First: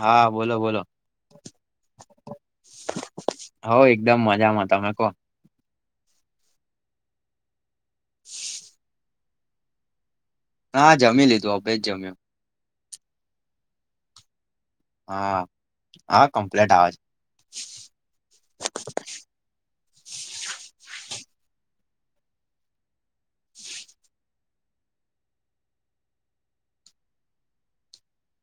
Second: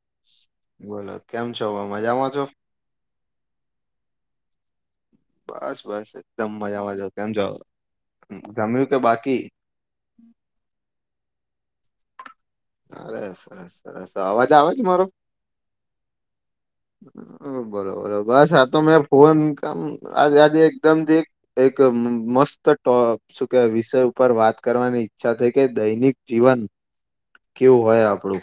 હા બોલો બોલો કેમ છો મજામાં છો હો એકદમ મજામાં તમે કો બસ બસ કે બાકી હા જમી લીધું અભે જ જમ્યું. અરે સરસ સરસ અવાજ આવે હા હા કમ્પ્લેટ આવે છે બરોબ બસ આ તો મે ફોન કામ આજ આજે એકદમથી એક એક મસ્ત ટો શું કે વિષય ઉપર વાત કરવાની ઈચ્છા થઈ કે દૈનિક જીવન કેવું હોય આપડુ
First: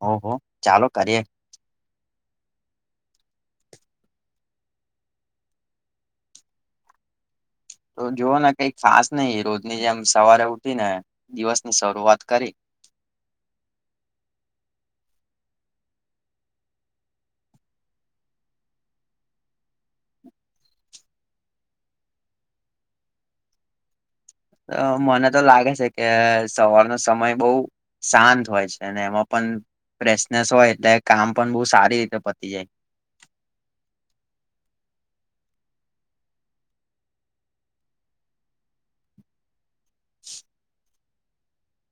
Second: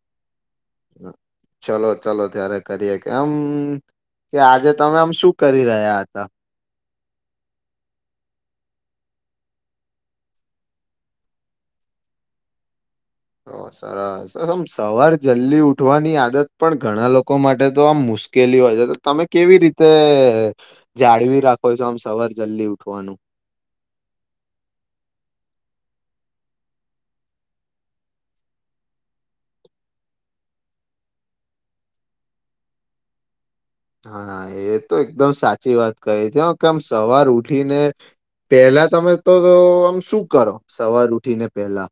ઓહો ચાલો કરીએ ચલો ચલો ત્યારે કરીએ કે એમ કે આજે તમે આમ શું કરી રહ્યા હતા. [inaudible] તો જોવો ને કઈ ખાસ નઈ રોજની જેમ સવારે ઉઠી ને દિવસની શરૂઆત કરી. [inaudible] સરસ આમ સવાર જલ્દી ઉઠવાની આદત પણ ઘણા લોકો માટે તો આમ મુશ્કેલી હોય છે તો તમે કેવી રીતે જાળવી રાખો છો આમ સવાર જલ્દી ઉઠવાનું [inaudible] મને તો લાગે છે કે સવારનો સમય બોવ શાંત હોય છે અને એમાં પણ ફ્રેશનેસ હોય એટલે કામ પણ બો સારી રીતે પતી જાય [inaudible] હા એ તો એકદમ સાચી વાત કહી છે કે આમ સવાર ઉઠીને પેલા તમે તો આમ શું કરો સવાર ઉઠીને પેલા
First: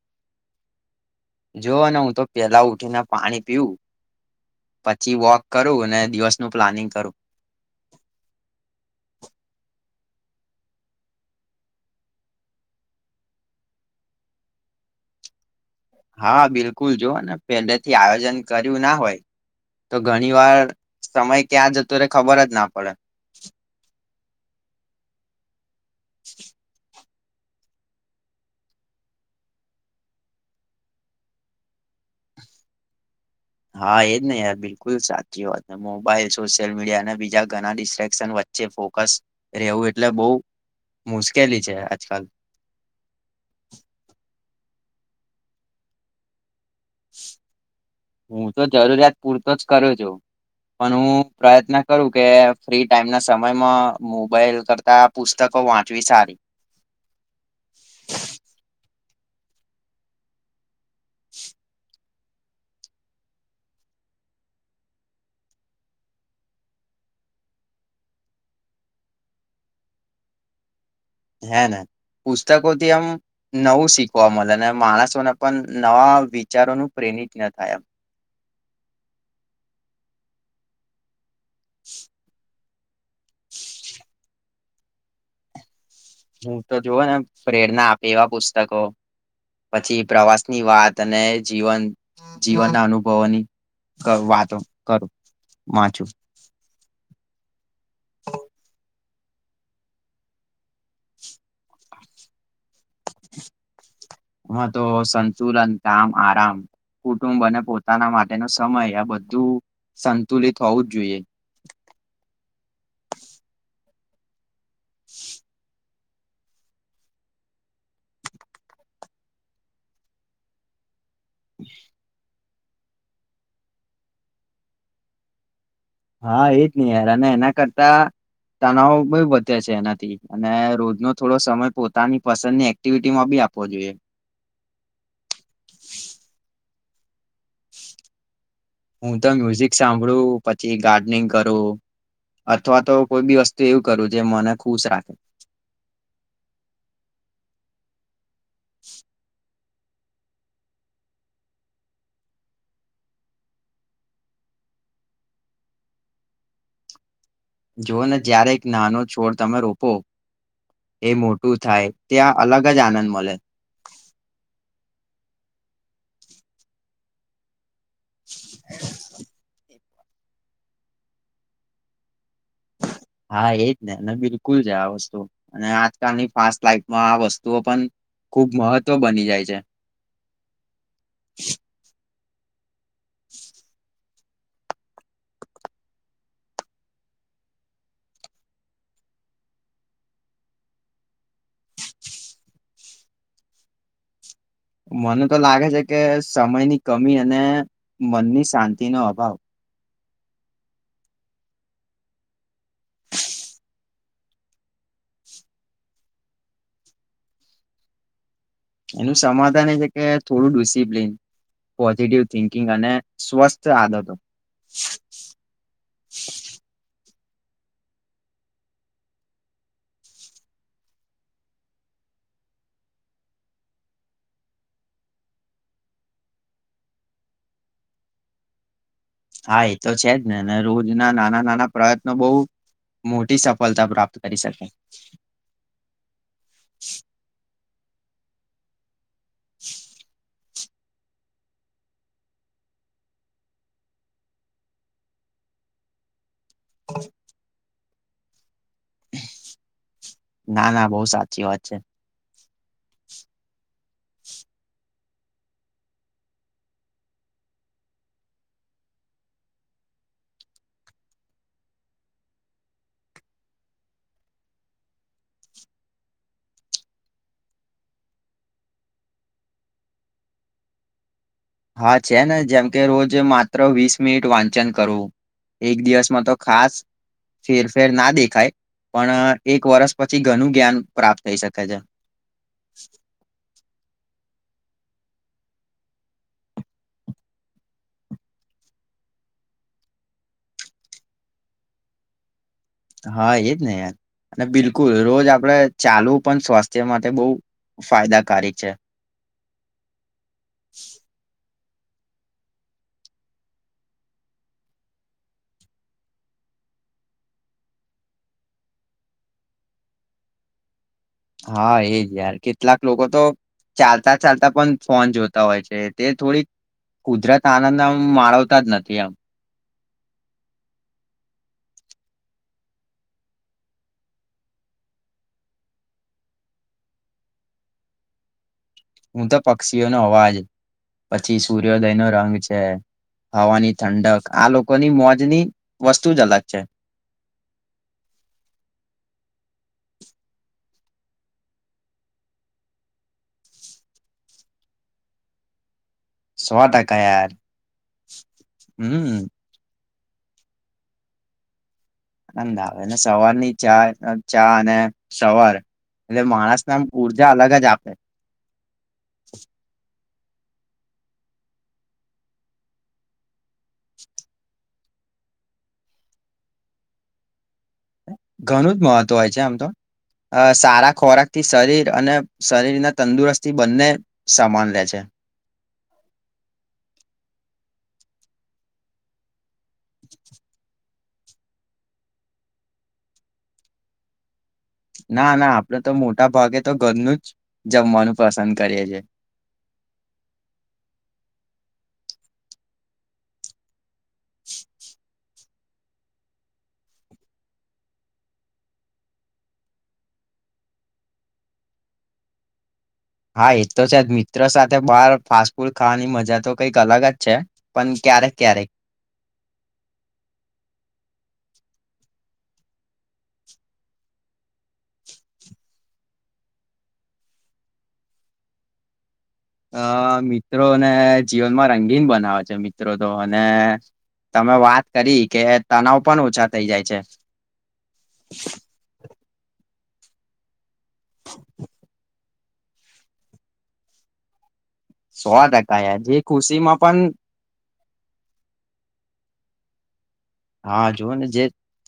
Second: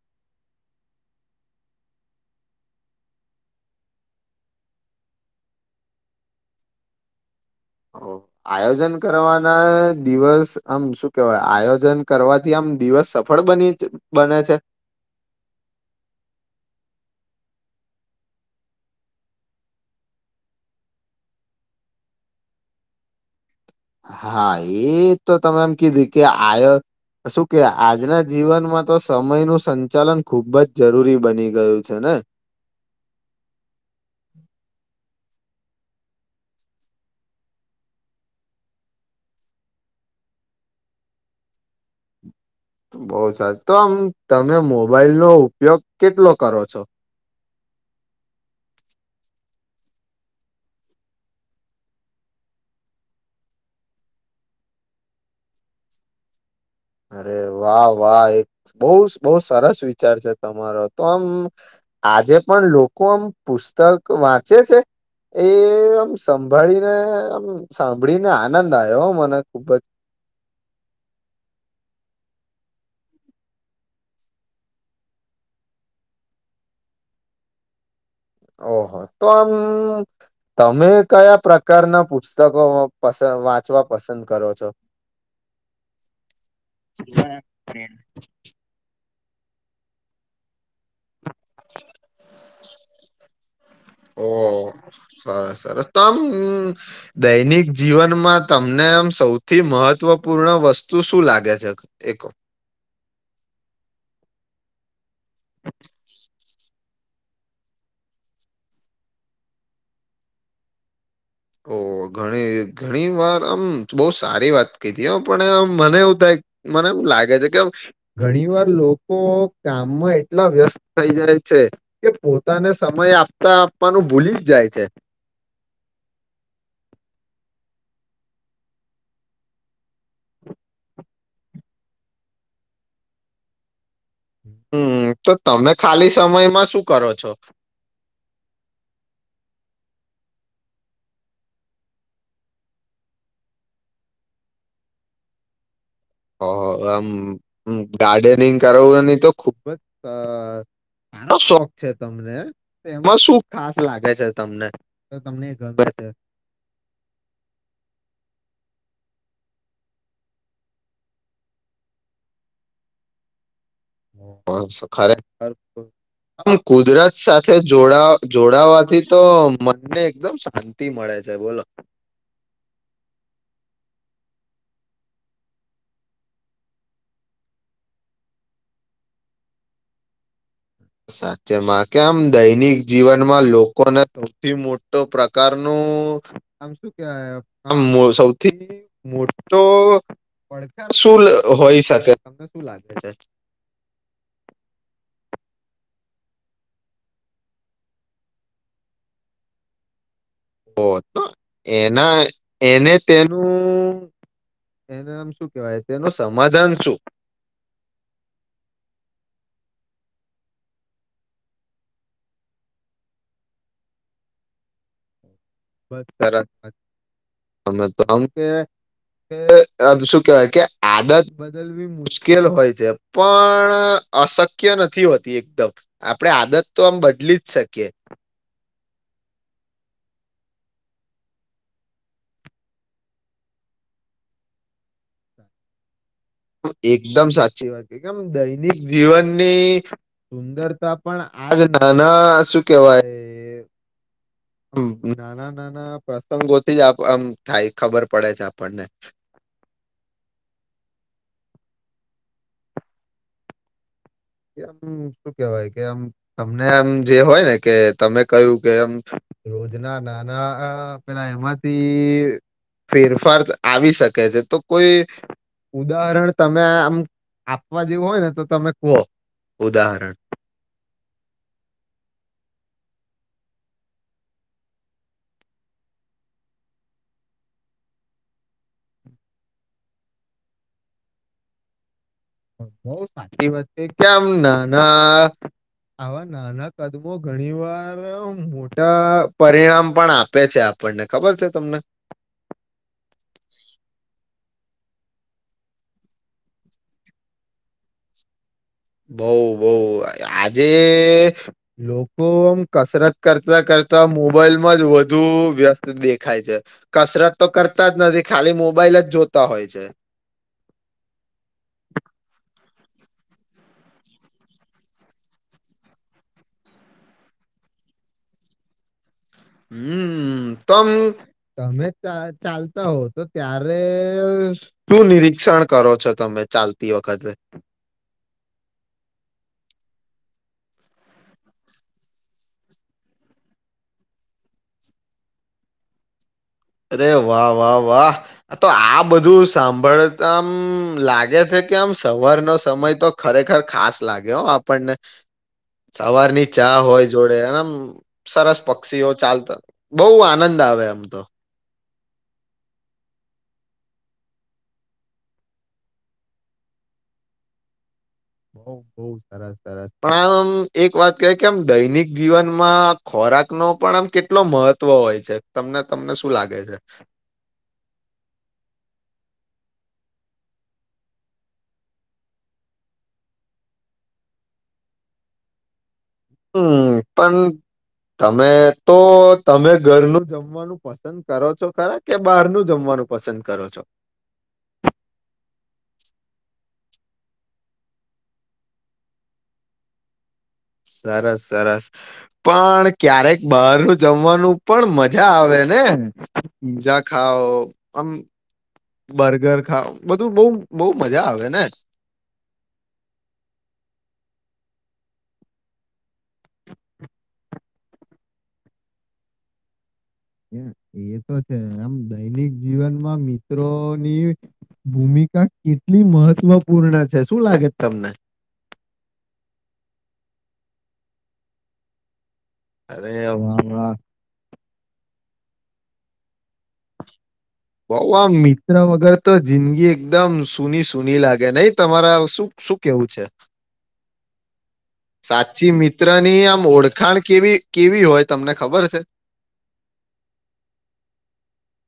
જોવો ને હું તો પેલા ઉઠીને પાણી પીવું પછી વોક કરું અને દિવસનું પ્લાનિંગ કરું ઓહ આયોજન કરવાના દિવસ આમ શું કેવાય આયોજન કરવાથી આમ દિવસ સફળ બની બને છે હા બિલકુલ જોઓ ને પેલે થી આયોજન કર્યું ના હોય તો ઘણી વાર સમય ક્યાં જતો રે ખબર જ ના પડે હા એ તો તમે એમ કીધી કે આયો શું કે આજના જીવનમાં તો સમયનું સંચાલન ખુબ જ જરૂરી બની ગયું છે ને [inaudible] હા એજ ને યાર બિલકુલ સાચ સાચી વાત ને મોબાઈલ સોશિયલ મીડિયા અને બીજા ઘણા ડિસ્ટ્રેકસન વચ્ચે ફોકસ રહેવું એટલે બઉ મુશ્કેલી છે આજકાલ બહુ સાચ તો આમ તમે મોબાઈલ નો ઉપયોગ કેટલો કરો છો હું તો જરૂરિયાત પૂરતો જ કરું છું પણ હું પ્રયત્ન કરું કે ફ્રી ટાઈમ ના સમયમ મોબાઈલ કરતા પુસ્ત કો વાંચવી સારી અરે વાહ વાહ એક બોર બઉ સરસ વિચાર છે તમારો તો આમ આજે પણ લોકો આમ પુસ્તક વાંચે છે એ આમ સંભાળીને આમ સાંભળીને આનંદ આયો હ મને ખુબ જ [inaudible] હે ને પુસ્તકોથી આમ નવું શીખવા મલે ને માણસોને પન નવા વિચારોનું પ્રેર એ ના થાય એમ ઓહો તો આમ તમે કયા પ્રકારના પુસ્તકો પસ વાંચવા પસંદ કરો છો હું તો જોવો ને પ્રેરના આપે એવા પુસ્તકો પછી પ્રવાસ ની વાત ત અને જીવન જીવનના અનુભવોની ક ઓ વાતો કરું સરસ સરસ તો વાંચું આમ દૈનિક જીવનમાં તમને આમ સૌથી મહત્વપૂર્ણ વસ્તુ શું લાગે છે એકો [inaudible] હા તો સંશુતન તામ આરામ કુટુંબ અને પોતાના માટેનો સમય આ બધું સંતુલિત હોવું જ જોઈએ ઓ ઘણી ઘણી વાર આમ બહ સારી વાત કધી હ પણ મને મને એમ લાગે છે કે ઘણી વાર લોકો કામમાં એટલા વ્યસ્ત થઈ જાય છે કે પો બાને સમય આપતા આપવાનું ભૂલી જ જાય છે હા એજ નહી યાર અને એના કરતા તનાવો બ વધે છે એનાથી અને રોજ નો થોડો સમય પોતાની પસંદ ની એક્ટિવિટી માં બી આપવો જોઈએ હમ તો તમે ખાલી સમયમાં શું કરો છો હું તો મ્યુઝિક સાંભળું પછી ગાર્ડનિંગ કરું અથવા તો કોઈ બી વસ્તુ એવું કરું જે મને ખુશ રાખે ઓહ આમ ગાર્ડનિંગ કરની તો ખુબ જ આનો શોખ છે તમને એમાં શું ખાસ લાગે છે તમને તમને હ જોઓ ને જ્યારે એક નાનો છોડ તમે રોપો એ મોટું થાય ત્યાં અલગ જ આનંદ મળે ખરેમ કુદરત સાથે જોડા જોડાવાથી તો મને એકદમ શાંતિ મળે છે, બોલો હા, એજ ને બિલકુલ છે આ વસ્તુ અને આજકાલની ફાસ્ટ લાઈટમાં આ વસ્તુઓ પણ ખૂબ મહત્વ બની જાય છે, સાચેમાં કે આમ દૈનિક જીવનમાં લોકોને સૌથી મોટો પ્રકારનું આમ શું કય આમ સૌથી મો તો પડકાર શું હોય શકે તમને શું લાગે છે, [unintelligible] મને તો લાગે છે, કે સમયની કમી અને મનની શાંતિનોો અભાવ ઓ તો એના એને તેનું એનામ શું કહેવાય તેનું સમાધાન શું? એનું સમાધાન એ છે કે થોડું ડિસિપ્લિન પોઝિટિવ થિંકિંગ અને સ્વસ્થ આદતો બસ સરસ વામે તો આ કે કે શું કેહેવાય કે આદત બદલવી મુશ્કેલ હોય છે, પણ અશક્ય નથી હોતી એકદમ આપણેે આદત તો આમ બદલી જ શકીએ, હા, એ તો છે જ ને અને રોજ ના નાના નાના પ્રયત્નો બહુ મોટી સફળતા પ્રાપ્ત કરી શકે, એકદમ સાચી વાત કેમ દૈનિક જીવનની સુંદરતા પણ આજ નાના શું કેહેવાય, નાના નાના પતંગોથી જ આમ થાય ખબર પડે છે, આપણને ના ના બહુ સાચી વાત છે, કે આમ શું કેવાય કે આમ તમને આમ જે હોય ને કે તમે કયું, કે આમ રોજ ના નાના પેલા એમાંથી ફેરફાર આવી શકે છે, તો કોઈ ઉદાહરણ તમે આ આમ આપવા જેવું હોય ને તો તમે કહો ઉદાહરણ હા, છે ને જેમ કે રોજ માત્ર વીસ મિનિટ વાંચન કરવું એક દિવસમાં તો ખાસ ફેરફેર ના દેખાય પણ એક વરષ પછી ઘણું જ્ઞાન પ્રાપ્ત થઈ શકે છે, બહ સાચી વાત છે, કેમ ના ના આવા નાના કદમો ઘણી વાર મોટા પરિણામ પણ આપે છે, આપ આપણને ખબર છે તમને હા, એજ ને યાર અને બિલકુલ રોજ આપડે ચાલવું પણ સ્વાસ્થ્ય માટે બહુ ફાયદાકારક છે, બઉ બઉ આજે લોકો આમ કસરત કરતા કરતા મોબાઈલમાં જ વધુ વ્યસ્ત દેખાય છે, કસરત તો કરતા જ નથી ખાલી મોબાઈલ જ જોતા હોય છે, હા એજ યાર કે કેટલાક લોકો તો ચાલતા ચાલતા પણ ફોન જોતા હોય છે, તે થોડીક કુદરત આનંદ આમ માળવતા જ નથી આમ હમ્મ, તમે ચાલતા હો તો ત્યારે શું નિરીક્ષણ શિક્ષણ કરો છો, તમે ચાલતી વખતે હું તો પક્ષીઓનો અવાજ પછી સૂર્યોદય નો રંગ છે. હવાની ઠંડક આ લોકોની મોજની વસ્તુ જ અલગ છે, અરે વાહ વાહ વાહ તો આ બધું સાંભળતામ લાગે છે, કેમ સવારનો સમય તો ખરેખર ખાસ લાગે હો આપણને સવાર ની સો ચા ટકા હોય યાર જોડે એ સરસ પક્ષીઓ હમ ચાલતા બહુ આનંદ આવે આમ તો આંદ આવે સવાર ની ચા ચા અને સવાર એટલે માણસ નામ ઊર્જા અલગ જ આપે. બઉ બઉ સરસ સરસ. પણ આમ આમ એક વાત કહે કે આમ દૈનિક જીવનમાં ખોરાક નો પણ આમ કેટલો મહત્વ હોય છે તમને તમને શું લાગે છે. ઘણું જ મહત્વ હોય છે આમ તો. અ સારા ખોરાકથી શરીર અને શરીરના તંદુરસ્થી બંને સમાન લે છે. હમ પણ તમે તો તમે ઘરનું જમવાનું પસંદ કરો છો ખરા કે બહારનું જમવાનું પસંદ કરો છો. ના ના આપડે તો મોટા ભાગે તો ઘરનું જ જમવાનું પસંદ કરીએ. [inaudible] સરસ સરસ પણ ક્યારેક બહાર જમવાનું પણ મજા આવે. નેજા ખાઓ આમ બર્ગર ખા બધું બહ બહ મજા આવે ને હા એ તો છે જ મિત્રો સાથે બહાર ફાસ્ટ ફૂડ ખાવાની મજા તો કંઈક અલગ જ છે. પણ ક્યારેક ક્યારેક એ તો છે આમ દૈનિક જીવનમાં મિત્રોની ભૂમિકા કેટલી મહત્વપૂર્ણ છે શું લાગે તમને? મિત્રો ને જીવનમાં રંગીન બનાવા મિત્રો તો અરે અને વાહ વાહ તમે વાત કરી કે તનાવ પણ ઓછા થઈ જાય છે. બહ આ મિત્ર વગર તો જિંદગી એકદમ સ સુની સુની લાગે નહી તમારા શું શું કેવું છે. સો સાચી ટકા યાર મિત્ર જે ની આમ ખુશીમાં પણ ઓળખાણ કેવી? કેવી હોય તમને ખબર છે. હા જોઓ ને જે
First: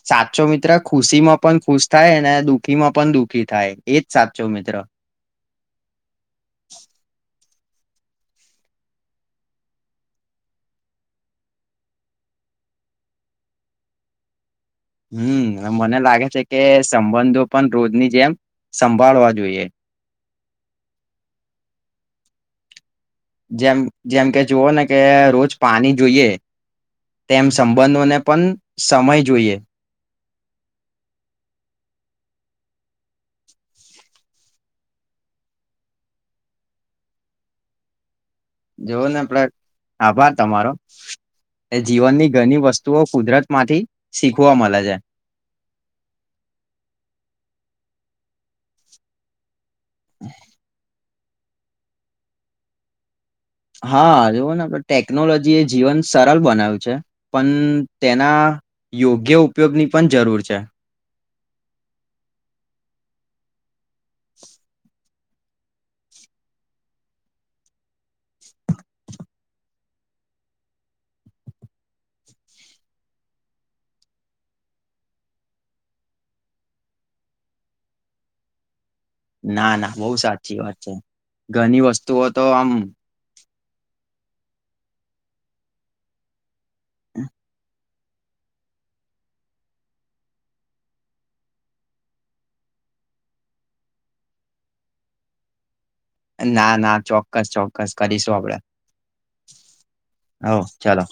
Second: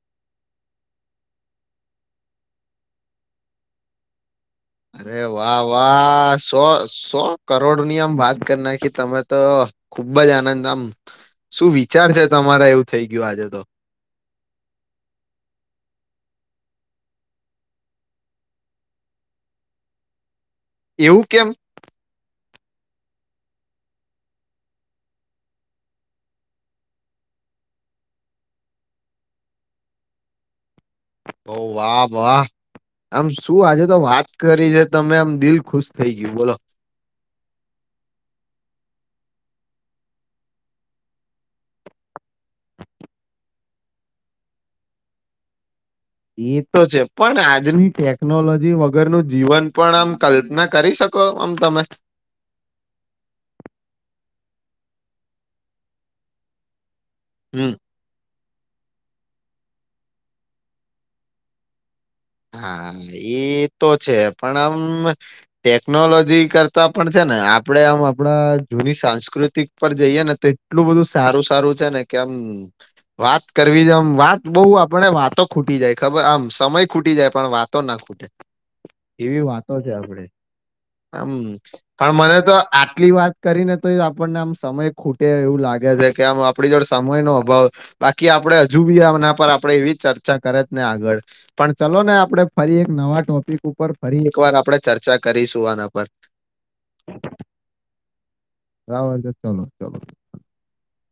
સાચો મિત્ર ખુશી માં પણ ખુશ થાય ને દુઃખી માં પણ દુઃખી થાય એજ સાચ ચૌ મિત્રા અરે વાહ વા શો શો કરોડો ની આમ વાત કરી નાખી તમે તો ખુબ જ આનંદ આમ શું વિચાર છે તમારે એવું થઈ ગયું આજે તો. હમ મને લાગે છે કે સંબંધો પણ રોજની જેમ સંભાળવા જોઈએ. એવું કેમ? જેમ જેમ કે જુવઓ ને કે રોજ પાણી જોઈએ. તેમ સંબંધોને પણ સમય જોઈએ. ઓ વાહ વાહ. આમ શું આજે તો વાત કરી છે તમે આમ દિલ ખુશ થઈ ગયું બોલો. જોવો ને પડ આભાર તમારો. એ જીવનની ઘણી વસ્તુઓ કુદરત માંથી શીખવા મળે છે. એ તો છે પણ આજની ટેકનોલોજી વગરનું જીવન પણ આમ કલ્પના કરી શકો આમ તમે. હા જોવો ને આપ ટેકનોલોજી એ જીવન સરળ બનાવ્યું છે. પણ હમ તેના યોગ્ય ઉપયોગની પણ જરૂર છે. હા એઈ તો છે પણ આમ ટેકનોલોજી કરતા પણ છે ને આપડે આમ આપણા જૂની સાંસ્કૃતિક પર જઈએ ને તો એટલું બધું સારું સારું છે ને કે આમ વાત કરવી છેમ વાત બહ આપને વાતો ખૂટી જાય ખબર આમ સમય ખૂટી જાય પણ વાતો ના ખૂટે. ના ના બહુ સાચી વાત છે. હમ્મ ઘણી પણ વસ્તુઓ મને તો આમ આટલી વાત. કરીને તો એ આપણને આમ સમય ખૂટે એવું લાગે છે, કે આમ આપણી જોડ સમય નો અભાવ બાકી આપડે હજુ બી એના પર આપડે એવી ચર્ચા કરે ને આગળ પણ ચલો ને આપણે ફરી એક નવા ટોપિક ઉપર ફરી એકવાર આપણે ચર્ચા કરીશું આના પર ના ના ચોક્કસ ચોક્કસ કરીશું આપડે. બરાબર છે ચલો ચલો હ ચાલો.